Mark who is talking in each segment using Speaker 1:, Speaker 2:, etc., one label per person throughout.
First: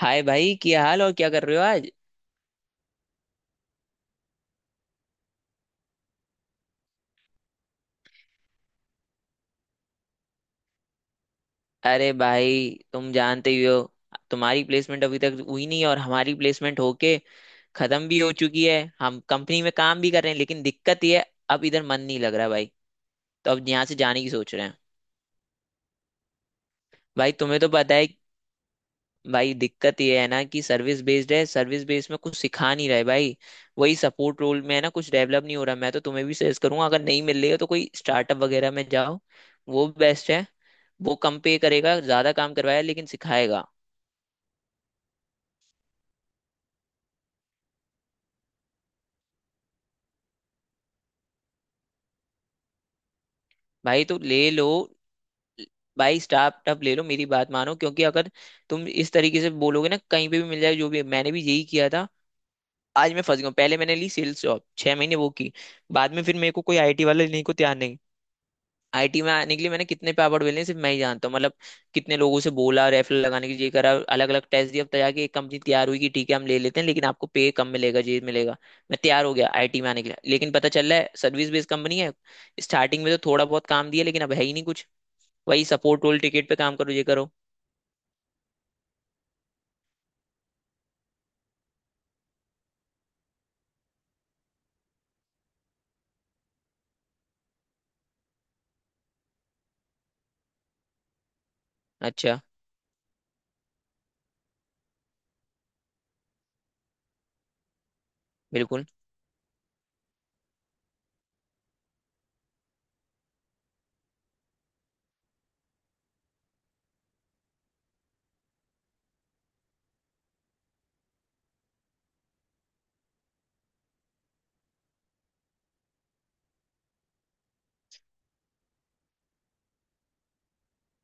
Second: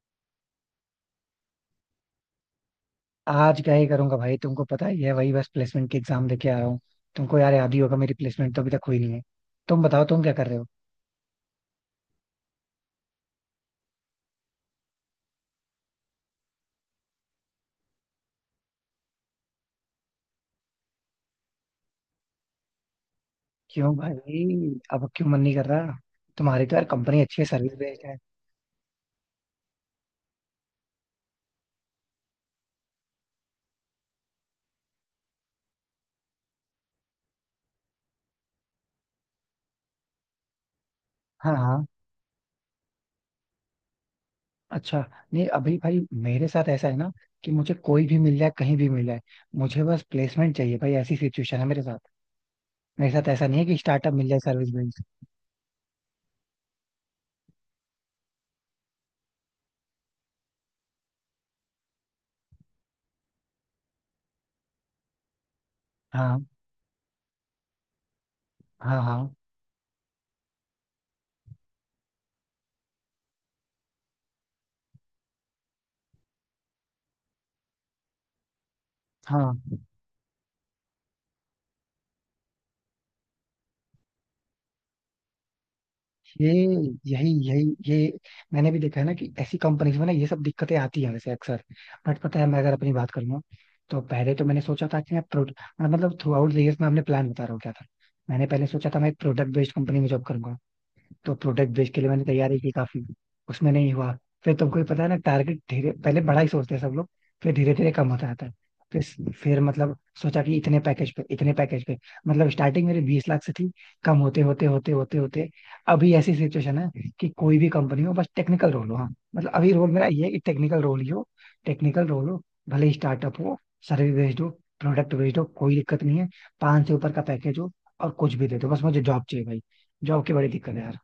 Speaker 1: हाय भाई, क्या हाल और क्या कर रहे हो आज।
Speaker 2: आज क्या ही करूंगा भाई। तुमको पता ही है, वही बस प्लेसमेंट की एग्जाम देके आया हूँ। तुमको यार याद ही होगा, मेरी प्लेसमेंट तो अभी तक हुई नहीं है। तुम बताओ, तुम क्या कर रहे हो?
Speaker 1: अरे भाई, तुम जानते ही हो। तुम्हारी प्लेसमेंट अभी तक हुई नहीं और हमारी प्लेसमेंट होके खत्म भी हो चुकी है। हम कंपनी में काम भी कर रहे हैं, लेकिन दिक्कत ये है, अब इधर मन नहीं लग रहा भाई। तो अब यहाँ
Speaker 2: क्यों
Speaker 1: से जाने की सोच रहे
Speaker 2: भाई,
Speaker 1: हैं।
Speaker 2: अब क्यों मन नहीं कर रहा? तुम्हारी तो यार कंपनी
Speaker 1: भाई,
Speaker 2: अच्छी है,
Speaker 1: तुम्हें तो
Speaker 2: सर्विस
Speaker 1: पता
Speaker 2: बेस्ड
Speaker 1: है।
Speaker 2: है।
Speaker 1: भाई, दिक्कत ये है ना कि सर्विस बेस्ड है। सर्विस बेस्ड में कुछ सिखा नहीं रहे भाई। वही सपोर्ट रोल में है ना, कुछ डेवलप नहीं हो रहा। मैं तो तुम्हें भी सजेस्ट करूंगा, अगर नहीं मिल रही है तो कोई स्टार्टअप वगैरह में जाओ। वो बेस्ट है। वो कम
Speaker 2: हाँ,
Speaker 1: पे
Speaker 2: हाँ।
Speaker 1: करेगा, ज्यादा काम करवाएगा, लेकिन सिखाएगा।
Speaker 2: अच्छा। नहीं, अभी भाई मेरे साथ ऐसा है ना कि मुझे कोई भी मिल जाए, कहीं भी मिल जाए, मुझे बस प्लेसमेंट चाहिए भाई। ऐसी सिचुएशन है मेरे साथ। मेरे साथ ऐसा नहीं है कि
Speaker 1: भाई,
Speaker 2: स्टार्टअप
Speaker 1: तो
Speaker 2: मिल जाए,
Speaker 1: ले लो।
Speaker 2: Service based.
Speaker 1: भाई, स्टार्टअप ले लो, मेरी बात मानो। क्योंकि अगर तुम इस तरीके से बोलोगे ना कहीं पे भी मिल जाए, जो भी, मैंने भी यही किया था। आज मैं फंस गया हूं। पहले मैंने ली सेल्स जॉब, 6 महीने वो की। बाद में फिर
Speaker 2: हाँ,
Speaker 1: मेरे को कोई आईटी वाला लेने को तैयार नहीं।
Speaker 2: हाँ।
Speaker 1: आईटी में
Speaker 2: हाँ,
Speaker 1: आने के लिए मैंने कितने पे अवार्ड मिले हैं, सिर्फ मैं ही जानता हूँ। मतलब, कितने लोगों से बोला रेफरल लगाने के लिए, करा, अलग अलग टेस्ट दिया। अब जाके एक कंपनी तैयार हुई कि ठीक है हम ले लेते हैं, लेकिन आपको पे कम मिलेगा, ये मिलेगा। मैं तैयार हो गया
Speaker 2: हाँ।
Speaker 1: आईटी में आने के लिए, लेकिन पता चल रहा है सर्विस बेस्ड कंपनी है। स्टार्टिंग में तो थोड़ा बहुत काम दिया, लेकिन अब है ही नहीं कुछ। वही सपोर्ट रोल, टिकट
Speaker 2: ये
Speaker 1: पे काम करो, ये
Speaker 2: यही
Speaker 1: करो।
Speaker 2: यही ये मैंने भी देखा है ना कि ऐसी कंपनीज में ना ये सब दिक्कतें आती हैं वैसे अक्सर। बट पता है, मैं अगर अपनी बात करूँ, तो पहले तो मैंने सोचा था कि मैं प्रोड मतलब थ्रू आउट द ईयर्स मैं अपने प्लान बता रहा हूँ क्या था। मैंने पहले सोचा था मैं एक प्रोडक्ट बेस्ड कंपनी में जॉब करूंगा, तो प्रोडक्ट बेच के लिए मैंने
Speaker 1: अच्छा।
Speaker 2: तैयारी की काफी। उसमें नहीं हुआ। फिर तुमको भी पता है ना, टारगेट धीरे पहले बड़ा ही सोचते हैं सब लोग, फिर धीरे धीरे कम होता जाता है।
Speaker 1: बिल्कुल।
Speaker 2: फिर मतलब सोचा कि इतने पैकेज पे, इतने पैकेज पे, मतलब स्टार्टिंग मेरी 20 लाख से थी। कम होते होते होते होते होते अभी ऐसी सिचुएशन है कि कोई भी कंपनी हो, बस टेक्निकल रोल हो। हाँ, मतलब अभी रोल मेरा ये है कि टेक्निकल रोल ही हो, टेक्निकल रोल हो। भले ही स्टार्टअप हो, सर्विस बेस्ड हो, प्रोडक्ट बेस्ड हो, कोई दिक्कत नहीं है, 5 से ऊपर का पैकेज हो और कुछ भी दे दो, बस मुझे जॉब चाहिए भाई। जॉब की बड़ी दिक्कत है यार।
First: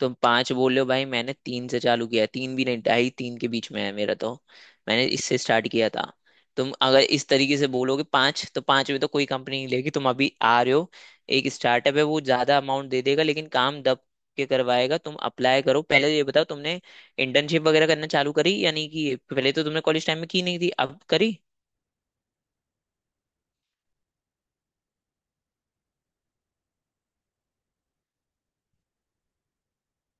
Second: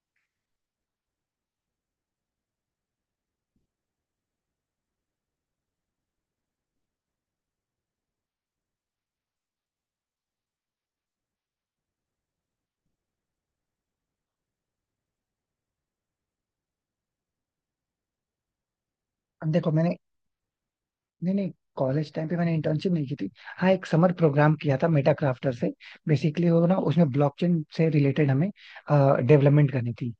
Speaker 1: तुम पांच बोल रहे हो भाई, मैंने तीन से चालू किया है, तीन भी नहीं, ढाई तीन के बीच में है मेरा तो। मैंने इससे स्टार्ट किया था। तुम अगर इस तरीके से बोलोगे पांच, तो पांच में तो कोई कंपनी नहीं लेगी, तुम अभी आ रहे हो। एक स्टार्टअप है, वो ज्यादा अमाउंट दे देगा, लेकिन काम दब के करवाएगा। तुम अप्लाई करो। पहले ये बताओ, तुमने इंटर्नशिप वगैरह करना चालू करी या नहीं की।
Speaker 2: अब
Speaker 1: पहले तो
Speaker 2: देखो,
Speaker 1: तुमने
Speaker 2: मैंने,
Speaker 1: कॉलेज टाइम में की नहीं थी, अब करी।
Speaker 2: नहीं नहीं, कॉलेज टाइम पे मैंने इंटर्नशिप नहीं की थी। हाँ, एक समर प्रोग्राम किया था मेटा क्राफ्टर से। बेसिकली वो ना, उसमें ब्लॉकचेन से रिलेटेड हमें डेवलपमेंट करनी थी।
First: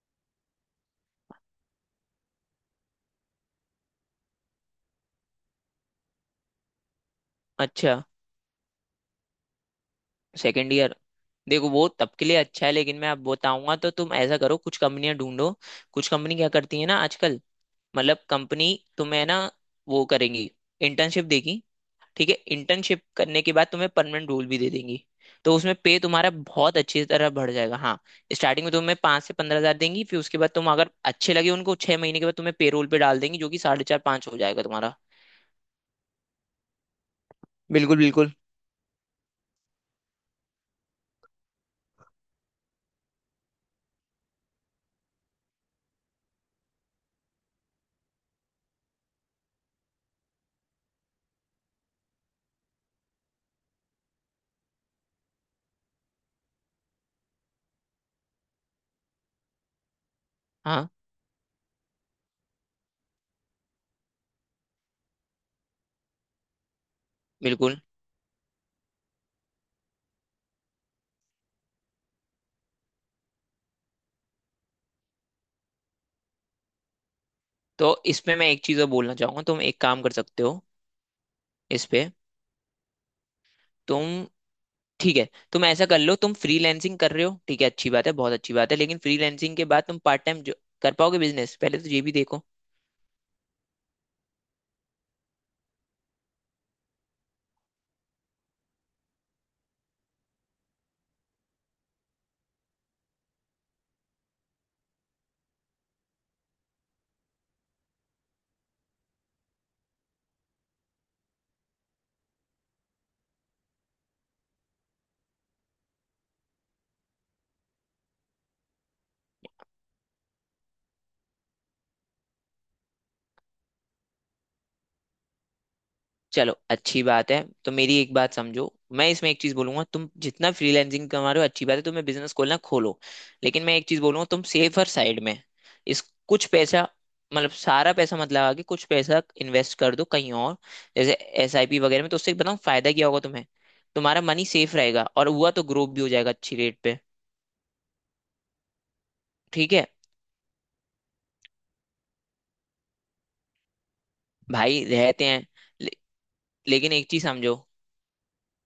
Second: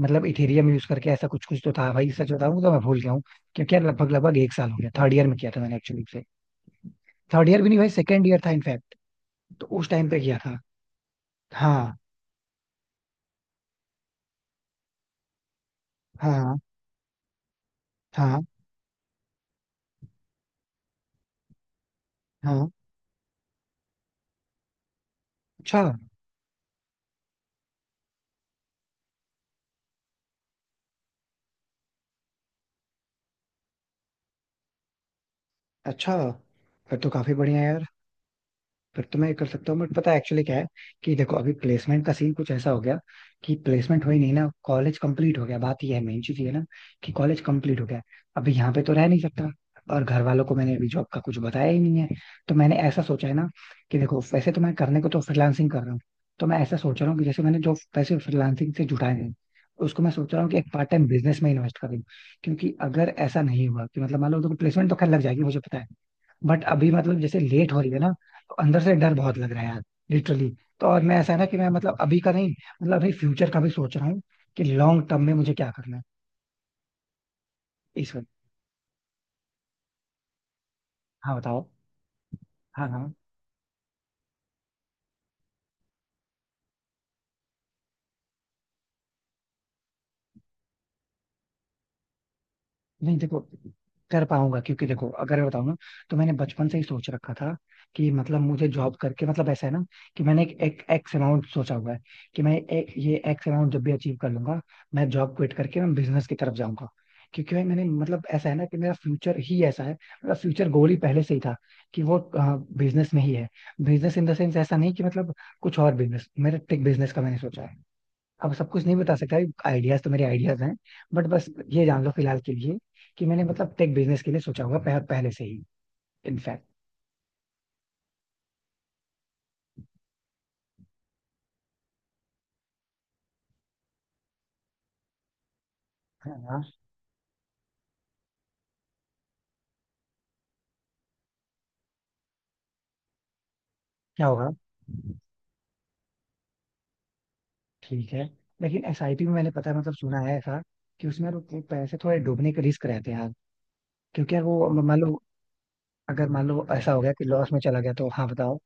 Speaker 2: मतलब इथेरियम यूज करके ऐसा कुछ कुछ तो था भाई, सच बताऊं तो मैं भूल गया हूँ। क्योंकि यार लगभग लगभग 1 साल हो गया, थर्ड ईयर में किया था मैंने एक्चुअली से। थर्ड ईयर भी नहीं भाई,
Speaker 1: अच्छा।
Speaker 2: सेकेंड ईयर था इनफैक्ट। तो उस टाइम पे किया था।
Speaker 1: Second year. देखो, वो
Speaker 2: हाँ,
Speaker 1: तब के लिए अच्छा है, लेकिन मैं अब बताऊंगा तो तुम ऐसा करो, कुछ कंपनियां ढूंढो। कुछ कंपनी क्या
Speaker 2: हाँ,
Speaker 1: करती है ना आजकल, मतलब
Speaker 2: हाँ,
Speaker 1: कंपनी तुम्हें ना, वो करेंगी, इंटर्नशिप देगी। ठीक है,
Speaker 2: हाँ।
Speaker 1: इंटर्नशिप करने के बाद तुम्हें परमानेंट रोल भी दे देंगी। तो उसमें
Speaker 2: अच्छा।
Speaker 1: पे तुम्हारा बहुत अच्छी तरह बढ़ जाएगा। हाँ, स्टार्टिंग में तुम्हें 5 से 15 हजार देंगी, फिर उसके बाद तुम अगर अच्छे लगे उनको, 6 महीने के बाद तुम्हें पे रोल पे डाल देंगी, जो कि साढ़े चार पाँच हो जाएगा तुम्हारा।
Speaker 2: अच्छा, फिर तो काफी बढ़िया है यार।
Speaker 1: बिल्कुल बिल्कुल।
Speaker 2: फिर तो मैं ये कर सकता हूँ, बट पता है एक्चुअली क्या है कि देखो अभी प्लेसमेंट का सीन कुछ ऐसा हो गया कि प्लेसमेंट हुई नहीं ना, कॉलेज कंप्लीट हो गया। बात ये है, मेन चीज ये है ना कि कॉलेज कंप्लीट हो गया। अभी यहाँ पे तो रह नहीं सकता, और घर वालों को मैंने अभी जॉब का कुछ बताया ही नहीं है। तो मैंने ऐसा सोचा है ना कि देखो, वैसे तो मैं करने को तो फ्रीलांसिंग कर रहा हूँ, तो मैं ऐसा सोच रहा हूँ कि जैसे मैंने जो पैसे फ्रीलांसिंग से जुटाए हैं, उसको मैं सोच रहा हूँ कि एक पार्ट
Speaker 1: हाँ,
Speaker 2: टाइम बिजनेस में इन्वेस्ट कर दूं। क्योंकि अगर ऐसा नहीं हुआ कि मतलब, मान लो देखो, प्लेसमेंट तो खैर लग जाएगी मुझे पता है, बट अभी मतलब जैसे लेट
Speaker 1: बिल्कुल।
Speaker 2: हो रही है ना, तो अंदर से डर बहुत लग रहा है यार, लिटरली। तो और मैं, ऐसा है ना कि मैं मतलब अभी का नहीं, मतलब अभी फ्यूचर का भी सोच रहा हूँ कि लॉन्ग टर्म में मुझे क्या करना है।
Speaker 1: तो
Speaker 2: इस वक्त
Speaker 1: इसमें मैं एक चीज और बोलना चाहूंगा, तुम एक काम कर सकते हो
Speaker 2: हाँ बताओ।
Speaker 1: इस पे।
Speaker 2: हाँ, हाँ।
Speaker 1: तुम, ठीक है, तुम ऐसा कर लो, तुम फ्रीलैंसिंग कर रहे हो, ठीक है, अच्छी बात है, बहुत अच्छी बात है, लेकिन फ्रीलैंसिंग के बाद तुम पार्ट टाइम कर पाओगे बिजनेस, पहले तो ये भी देखो।
Speaker 2: नहीं, देखो, कर पाऊंगा क्योंकि देखो अगर मैं बताऊं ना, तो मैंने बचपन से ही सोच रखा था कि मतलब मुझे जॉब करके, मतलब ऐसा है ना कि मैंने एक एक एक्स अमाउंट सोचा हुआ है कि मैं एक ये एक्स अमाउंट जब भी अचीव कर लूंगा, मैं जॉब क्विट करके मैं बिजनेस की तरफ जाऊंगा। क्योंकि भाई मैंने मतलब ऐसा है ना कि मेरा फ्यूचर ही ऐसा है, मेरा फ्यूचर गोल ही पहले से ही था कि वो बिजनेस में ही है। बिजनेस इन द सेंस ऐसा नहीं कि मतलब कुछ और बिजनेस, मेरा टेक बिजनेस का मैंने सोचा है। अब सब कुछ नहीं बता सकता, आइडियाज तो मेरे आइडियाज हैं। बट बस, ये जान लो फिलहाल के लिए कि मैंने मतलब टेक बिजनेस के लिए सोचा होगा पहले से ही,
Speaker 1: चलो
Speaker 2: इनफैक्ट।
Speaker 1: अच्छी बात है, तो मेरी एक बात समझो। मैं इसमें एक चीज बोलूंगा, तुम जितना फ्रीलैंसिंग कमा रहे हो, अच्छी बात है, तुम्हें बिजनेस खोलना खोलो, लेकिन मैं एक चीज बोलूंगा, तुम सेफर साइड में इस,
Speaker 2: हाँ,
Speaker 1: कुछ
Speaker 2: हाँ।
Speaker 1: पैसा, मतलब सारा पैसा मत लगा के कुछ पैसा इन्वेस्ट कर दो कहीं और, जैसे एसआईपी वगैरह में। तो उससे बताऊँ फायदा क्या होगा तुम्हें, तुम्हारा
Speaker 2: क्या
Speaker 1: मनी
Speaker 2: होगा?
Speaker 1: सेफ रहेगा और हुआ तो ग्रोथ भी हो जाएगा अच्छी रेट पे।
Speaker 2: ठीक है। लेकिन एसआईपी में मैंने, पता
Speaker 1: ठीक
Speaker 2: है
Speaker 1: है,
Speaker 2: मतलब, सुना है ऐसा कि उसमें यार वो पैसे थोड़े डूबने के रिस्क रहते हैं यार। क्योंकि यार वो
Speaker 1: भाई
Speaker 2: मान लो,
Speaker 1: रहते हैं, ले,
Speaker 2: अगर मान लो ऐसा
Speaker 1: लेकिन
Speaker 2: हो
Speaker 1: एक
Speaker 2: गया
Speaker 1: चीज
Speaker 2: कि लॉस
Speaker 1: समझो।
Speaker 2: में चला गया तो? हाँ बताओ।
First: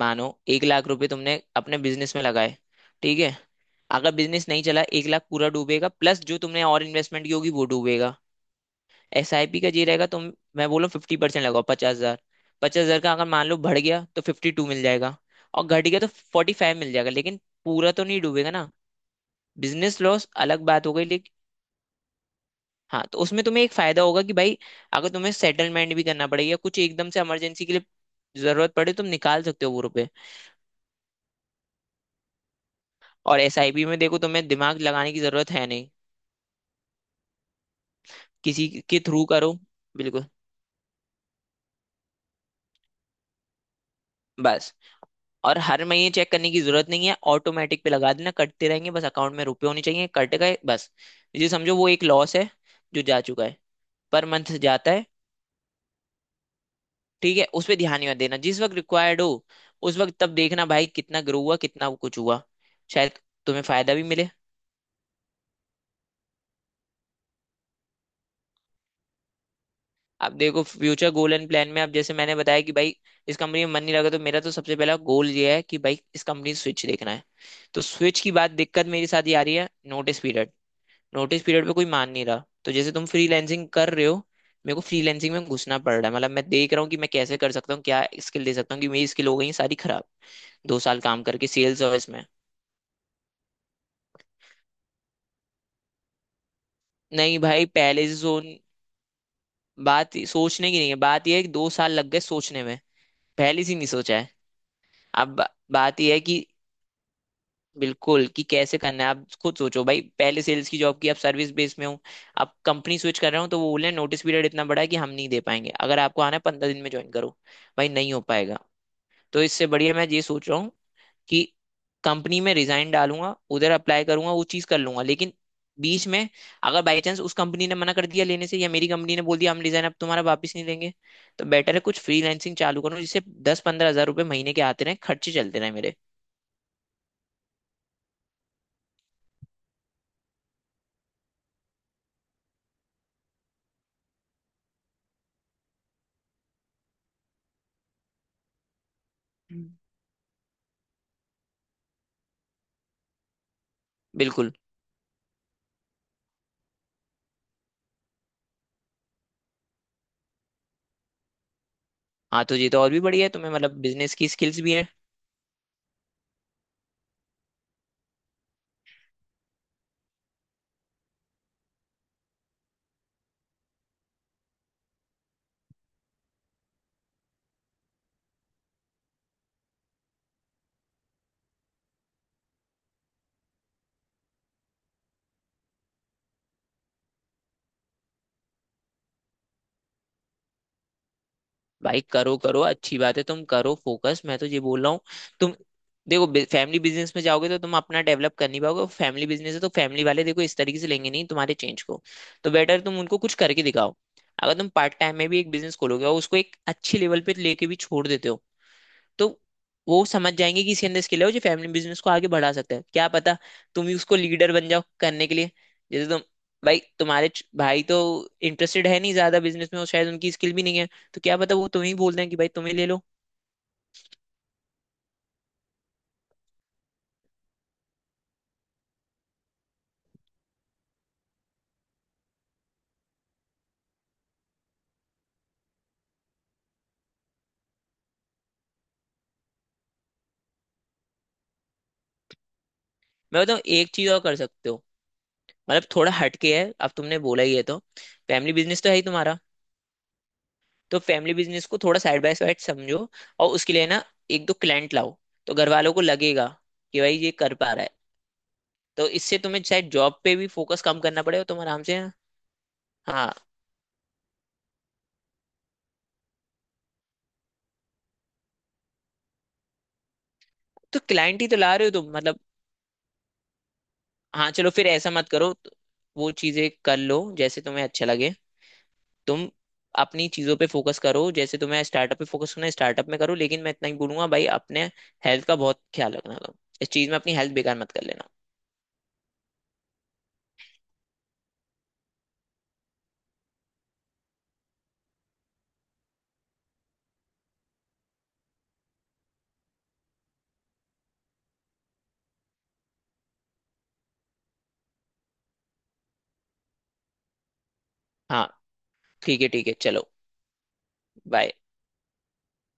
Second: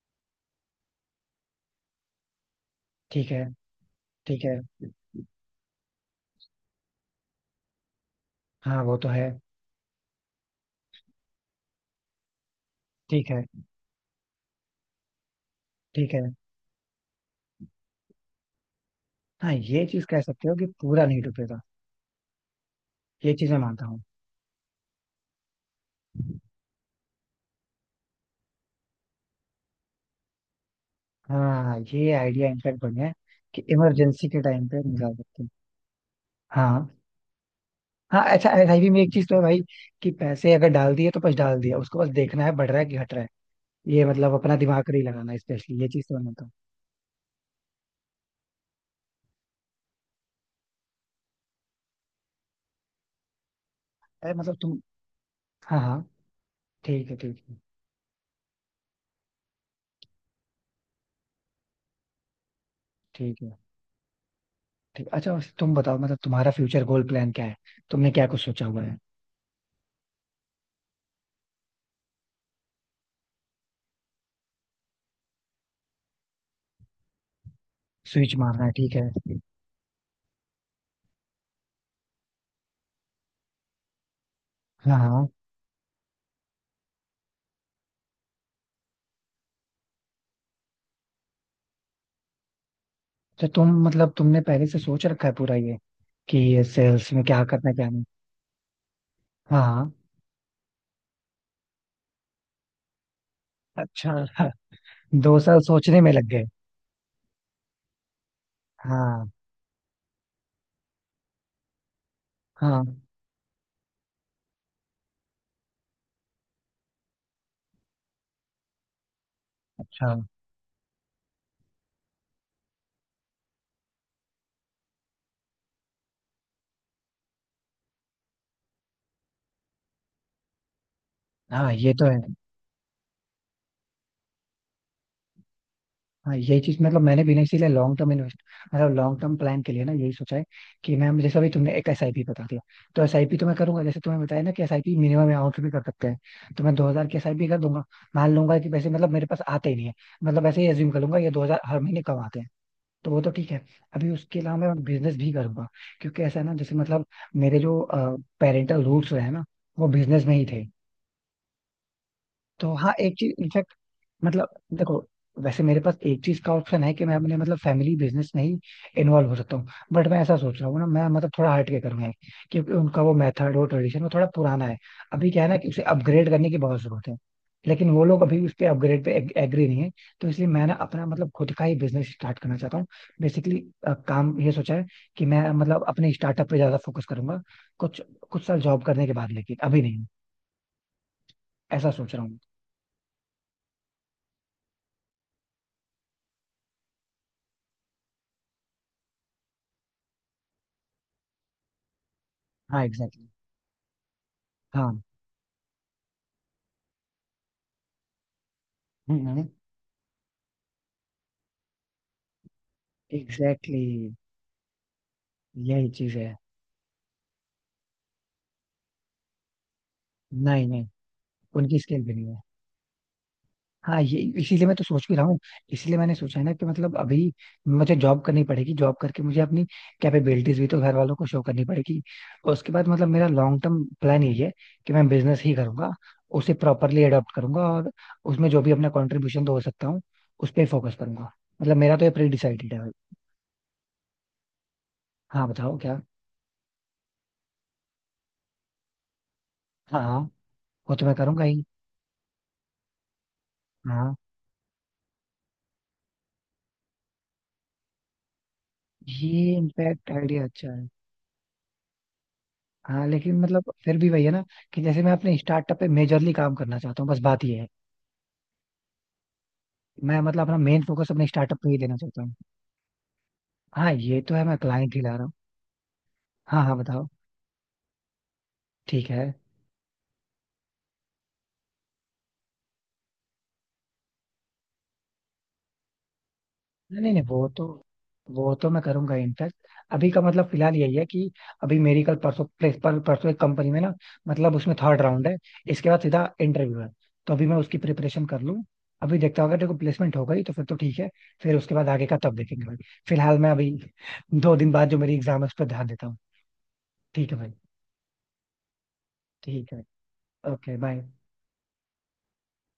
Speaker 1: मानो 1 लाख रुपए तुमने अपने बिजनेस में लगाए, ठीक
Speaker 2: ठीक
Speaker 1: है।
Speaker 2: है,
Speaker 1: अगर
Speaker 2: ठीक
Speaker 1: बिजनेस
Speaker 2: है।
Speaker 1: नहीं चला, 1 लाख पूरा डूबेगा, प्लस जो तुमने और इन्वेस्टमेंट की होगी वो डूबेगा।
Speaker 2: हाँ, वो तो है।
Speaker 1: एसआईपी का ये रहेगा, तुम, मैं बोलूँ, 50% लगाओ, 50 हजार। 50 हजार का अगर
Speaker 2: ठीक है,
Speaker 1: मान लो बढ़ गया तो 52 मिल जाएगा, और घट गया तो
Speaker 2: ठीक है।
Speaker 1: 45 मिल जाएगा, लेकिन पूरा तो नहीं डूबेगा ना।
Speaker 2: हाँ, ये
Speaker 1: बिजनेस
Speaker 2: चीज कह
Speaker 1: लॉस
Speaker 2: सकते हो
Speaker 1: अलग
Speaker 2: कि
Speaker 1: बात हो गई।
Speaker 2: पूरा नहीं डूबेगा।
Speaker 1: हाँ, तो
Speaker 2: ये
Speaker 1: उसमें
Speaker 2: चीज मैं
Speaker 1: तुम्हें एक
Speaker 2: मानता हूँ।
Speaker 1: फायदा होगा कि भाई, अगर तुम्हें सेटलमेंट भी करना पड़ेगा, कुछ एकदम से इमरजेंसी के लिए जरूरत पड़े, तुम निकाल सकते हो वो रुपए।
Speaker 2: हाँ, ये आइडिया इनफैक्ट बढ़िया है
Speaker 1: और
Speaker 2: कि
Speaker 1: एसआईपी में देखो,
Speaker 2: इमरजेंसी के
Speaker 1: तुम्हें
Speaker 2: टाइम
Speaker 1: दिमाग
Speaker 2: पे
Speaker 1: लगाने
Speaker 2: निकाल
Speaker 1: की
Speaker 2: सकते हैं।
Speaker 1: जरूरत है नहीं,
Speaker 2: हाँ, हाँ। अच्छा,
Speaker 1: किसी
Speaker 2: एसआईपी में
Speaker 1: के
Speaker 2: एक
Speaker 1: थ्रू
Speaker 2: चीज तो है
Speaker 1: करो।
Speaker 2: भाई कि
Speaker 1: बिल्कुल।
Speaker 2: पैसे अगर डाल दिए तो बस डाल दिया, उसको बस देखना है बढ़ रहा है कि घट रहा है। ये मतलब अपना
Speaker 1: बस,
Speaker 2: दिमाग नहीं लगाना,
Speaker 1: और
Speaker 2: स्पेशली
Speaker 1: हर
Speaker 2: ये चीज
Speaker 1: महीने
Speaker 2: तो मैं
Speaker 1: चेक
Speaker 2: मानता हूँ।
Speaker 1: करने की जरूरत नहीं है, ऑटोमेटिक पे लगा देना, कटते रहेंगे, बस अकाउंट में रुपए होने चाहिए, कट गए, बस। ये समझो, वो एक लॉस है जो जा चुका है, पर
Speaker 2: अरे
Speaker 1: मंथ
Speaker 2: मतलब तुम,
Speaker 1: जाता है।
Speaker 2: हाँ हाँ, ठीक है,
Speaker 1: ठीक
Speaker 2: ठीक
Speaker 1: है,
Speaker 2: है।
Speaker 1: उस पर ध्यान ही मत देना। जिस वक्त रिक्वायर्ड हो, उस वक्त तब देखना भाई कितना ग्रो हुआ, कितना कुछ हुआ। शायद
Speaker 2: ठीक है।
Speaker 1: तुम्हें फायदा भी मिले।
Speaker 2: ठीक, अच्छा, वैसे तुम बताओ मतलब तुम्हारा फ्यूचर गोल प्लान क्या है? तुमने क्या कुछ सोचा हुआ है?
Speaker 1: आप देखो, फ्यूचर गोल एंड प्लान में आप, जैसे मैंने बताया कि भाई इस कंपनी में मन नहीं लगा, तो मेरा तो सबसे पहला गोल ये है कि भाई इस कंपनी स्विच देखना है। तो स्विच की
Speaker 2: स्विच
Speaker 1: बात,
Speaker 2: मारना है,
Speaker 1: दिक्कत
Speaker 2: ठीक
Speaker 1: मेरे
Speaker 2: है।
Speaker 1: साथ ये आ रही है नोटिस पीरियड। नोटिस पीरियड पे कोई मान नहीं रहा, तो जैसे तुम फ्रीलैंसिंग कर रहे हो, मेरे को
Speaker 2: हाँ, हाँ।
Speaker 1: फ्रीलैंसिंग में घुसना पड़ रहा है। मतलब मैं देख रहा हूँ कि मैं कैसे कर सकता हूँ, क्या स्किल दे सकता हूँ, कि मेरी स्किल हो गई है सारी खराब, 2 साल काम करके सेल्स और इसमें।
Speaker 2: तो तुम मतलब तुमने पहले से सोच रखा है पूरा ये कि सेल्स में
Speaker 1: नहीं
Speaker 2: क्या
Speaker 1: भाई,
Speaker 2: करना है, क्या नहीं?
Speaker 1: पहले से सोच,
Speaker 2: हाँ, हाँ।
Speaker 1: बात सोचने की नहीं है, बात यह है कि 2 साल लग गए सोचने में, पहले से ही नहीं
Speaker 2: अच्छा
Speaker 1: सोचा है। अब
Speaker 2: दो
Speaker 1: बा-
Speaker 2: साल
Speaker 1: बात
Speaker 2: सोचने में
Speaker 1: यह है
Speaker 2: लग गए।
Speaker 1: कि, बिल्कुल, कि कैसे करना है। आप
Speaker 2: हाँ,
Speaker 1: खुद सोचो भाई, पहले सेल्स की जॉब की, आप सर्विस बेस में हो, आप
Speaker 2: हाँ।
Speaker 1: कंपनी स्विच कर रहे हो, तो वो बोले नोटिस पीरियड इतना बड़ा है कि हम नहीं दे पाएंगे, अगर आपको आना है 15 दिन में ज्वाइन करो। भाई नहीं हो पाएगा। तो इससे बढ़िया मैं
Speaker 2: अच्छा।
Speaker 1: ये सोच रहा हूँ कि कंपनी में रिजाइन डालूंगा, उधर अप्लाई करूंगा, वो चीज कर लूंगा, लेकिन बीच में अगर बाई चांस उस कंपनी ने मना कर दिया लेने से, या मेरी कंपनी ने बोल दिया हम रिजाइन, अब तुम्हारा वापस नहीं लेंगे, तो
Speaker 2: हाँ,
Speaker 1: बेटर है
Speaker 2: ये
Speaker 1: कुछ
Speaker 2: तो है।
Speaker 1: फ्रीलांसिंग चालू करो, जिससे 10-15 हजार रुपये महीने के आते रहे, खर्चे चलते रहे मेरे।
Speaker 2: हाँ, यही चीज मतलब मैंने भी ना इसीलिए लॉन्ग टर्म इन्वेस्ट, मतलब लॉन्ग टर्म प्लान के लिए ना यही सोचा है कि मैं जैसे अभी तुमने एक एसआईपी बता दिया, तो एसआईपी तो मैं करूंगा। जैसे तुम्हें बताया ना कि एसआईपी मिनिमम अमाउंट भी कर सकते हैं, तो मैं 2,000 की एसआईपी कर दूंगा। मान लूंगा कि पैसे मतलब मेरे पास आते ही
Speaker 1: हम्म।
Speaker 2: नहीं है। मतलब ऐसे ही एज्यूम कर लूंगा ये 2,000 हर महीने कम आते हैं, तो वो तो ठीक है। अभी उसके
Speaker 1: बिल्कुल।
Speaker 2: अलावा मैं बिजनेस भी करूंगा, क्योंकि ऐसा है ना जैसे मतलब मेरे जो पेरेंटल रूट्स रहे हैं ना, वो बिजनेस में ही थे।
Speaker 1: हाँ, तो ये
Speaker 2: तो
Speaker 1: तो और
Speaker 2: हाँ,
Speaker 1: भी
Speaker 2: एक
Speaker 1: बढ़िया है,
Speaker 2: चीज
Speaker 1: तुम्हें
Speaker 2: इनफैक्ट,
Speaker 1: मतलब बिजनेस की
Speaker 2: मतलब
Speaker 1: स्किल्स भी है।
Speaker 2: देखो, वैसे मेरे पास एक चीज का ऑप्शन है कि मैं अपने मतलब फैमिली बिजनेस में ही इन्वॉल्व हो सकता हूँ। बट मैं ऐसा सोच रहा हूँ ना, मैं मतलब थोड़ा हट के करूंगा, क्योंकि उनका वो मेथड, वो ट्रेडिशन, वो थोड़ा पुराना है। अभी क्या है ना कि उसे अपग्रेड करने की बहुत जरूरत है, लेकिन वो लोग अभी उस पे, अपग्रेड पे एग्री नहीं है। तो इसलिए मैं ना अपना मतलब खुद का ही बिजनेस स्टार्ट करना चाहता हूँ, बेसिकली। काम ये सोचा है कि मैं मतलब अपने स्टार्टअप पे ज्यादा फोकस करूंगा कुछ कुछ साल जॉब करने के बाद, लेकिन अभी नहीं। ऐसा
Speaker 1: भाई
Speaker 2: सोच रहा
Speaker 1: करो
Speaker 2: हूँ।
Speaker 1: करो, अच्छी बात है, तुम करो फोकस। मैं तो ये बोल रहा हूँ, तुम देखो, फैमिली बिजनेस में जाओगे तो तुम अपना डेवलप कर नहीं पाओगे। फैमिली बिजनेस है, तो फैमिली वाले देखो इस तरीके से लेंगे नहीं तुम्हारे चेंज को। तो बेटर
Speaker 2: हाँ,
Speaker 1: तुम उनको
Speaker 2: एग्जैक्टली।
Speaker 1: कुछ करके दिखाओ। अगर तुम पार्ट
Speaker 2: हाँ,
Speaker 1: टाइम में भी एक बिजनेस खोलोगे और उसको एक अच्छे लेवल पे लेके भी छोड़ देते हो, तो
Speaker 2: हम्म।
Speaker 1: वो समझ जाएंगे कि इसके अंदर स्किल है, और जो फैमिली बिजनेस को आगे बढ़ा सकता है, क्या पता
Speaker 2: एग्जैक्टली,
Speaker 1: तुम ही
Speaker 2: exactly.
Speaker 1: उसको लीडर बन जाओ करने के लिए।
Speaker 2: यही
Speaker 1: जैसे
Speaker 2: चीज
Speaker 1: तुम,
Speaker 2: है।
Speaker 1: भाई तो इंटरेस्टेड है नहीं ज्यादा बिजनेस में, और शायद उनकी स्किल भी
Speaker 2: नहीं,
Speaker 1: नहीं
Speaker 2: नहीं,
Speaker 1: है। तो क्या पता वो
Speaker 2: उनकी
Speaker 1: तुम्हें ही
Speaker 2: स्किल भी
Speaker 1: बोल
Speaker 2: नहीं
Speaker 1: दें कि
Speaker 2: है।
Speaker 1: भाई तुम्हें ले लो।
Speaker 2: हाँ, ये इसीलिए मैं तो सोच भी रहा हूँ। इसलिए मैंने सोचा है ना कि मतलब अभी मुझे जॉब करनी पड़ेगी, जॉब करके मुझे अपनी कैपेबिलिटीज भी तो घर वालों को शो करनी पड़ेगी। और उसके बाद मतलब मेरा लॉन्ग टर्म प्लान यही है कि मैं बिजनेस ही करूंगा, उसे प्रॉपरली अडॉप्ट करूंगा और उसमें जो भी अपना कॉन्ट्रीब्यूशन दो सकता हूँ उस पर फोकस करूंगा। मतलब मेरा तो ये प्री डिसाइडेड है भाई।
Speaker 1: मैं बताऊँ, एक चीज और कर सकते हो।
Speaker 2: हाँ बताओ,
Speaker 1: मतलब
Speaker 2: क्या?
Speaker 1: थोड़ा हटके है, अब तुमने बोला ही है तो, फैमिली बिजनेस तो है ही तुम्हारा,
Speaker 2: हाँ, हाँ, वो
Speaker 1: तो
Speaker 2: तो मैं
Speaker 1: फैमिली
Speaker 2: करूंगा ही।
Speaker 1: बिजनेस को थोड़ा साइड बाय साइड समझो, और उसके लिए ना
Speaker 2: हाँ,
Speaker 1: एक दो क्लाइंट लाओ, तो घर वालों को लगेगा कि भाई ये कर पा रहा है, तो इससे
Speaker 2: ये
Speaker 1: तुम्हें शायद
Speaker 2: इनफैक्ट
Speaker 1: जॉब पे
Speaker 2: आइडिया
Speaker 1: भी
Speaker 2: अच्छा
Speaker 1: फोकस
Speaker 2: है।
Speaker 1: कम करना पड़ेगा, तुम आराम से।
Speaker 2: हाँ,
Speaker 1: हाँ,
Speaker 2: लेकिन मतलब फिर भी वही है ना कि जैसे मैं अपने स्टार्टअप पे मेजरली काम करना चाहता हूँ, बस बात ये है। मैं मतलब अपना मेन
Speaker 1: तो
Speaker 2: फोकस अपने
Speaker 1: क्लाइंट ही तो
Speaker 2: स्टार्टअप पे
Speaker 1: ला
Speaker 2: ही
Speaker 1: रहे
Speaker 2: देना
Speaker 1: हो तुम
Speaker 2: चाहता हूँ।
Speaker 1: मतलब।
Speaker 2: हाँ, ये तो है,
Speaker 1: हाँ
Speaker 2: मैं
Speaker 1: चलो, फिर
Speaker 2: क्लाइंट ही
Speaker 1: ऐसा
Speaker 2: ला रहा
Speaker 1: मत
Speaker 2: हूँ।
Speaker 1: करो तो, वो
Speaker 2: हाँ,
Speaker 1: चीजें
Speaker 2: हाँ,
Speaker 1: कर
Speaker 2: बताओ।
Speaker 1: लो जैसे तुम्हें अच्छा लगे।
Speaker 2: ठीक है।
Speaker 1: तुम अपनी चीजों पे फोकस करो, जैसे तुम्हें स्टार्टअप पे फोकस करना है स्टार्टअप में करो, लेकिन मैं इतना ही बोलूंगा भाई, अपने हेल्थ का बहुत ख्याल रखना तुम, इस चीज
Speaker 2: नहीं,
Speaker 1: में
Speaker 2: नहीं,
Speaker 1: अपनी
Speaker 2: वो
Speaker 1: हेल्थ
Speaker 2: तो
Speaker 1: बेकार मत कर लेना।
Speaker 2: वो तो मैं करूंगा इनफैक्ट। अभी का मतलब फिलहाल यही है कि अभी मेरी कल, परसों, प्लेस पर परसों एक कंपनी में ना, मतलब उसमें थर्ड राउंड है। इसके बाद सीधा इंटरव्यू है, तो अभी मैं उसकी प्रिपरेशन कर लूँ। अभी देखता हूँ, अगर देखो प्लेसमेंट हो गई तो फिर तो ठीक है, फिर उसके बाद आगे का तब देखेंगे भाई। फिलहाल मैं अभी 2 दिन बाद जो मेरी एग्जाम है उस पर ध्यान देता हूँ। ठीक है भाई।
Speaker 1: हाँ, ठीक है ठीक
Speaker 2: ठीक
Speaker 1: है,
Speaker 2: है।
Speaker 1: चलो,
Speaker 2: ओके, बाय।
Speaker 1: बाय।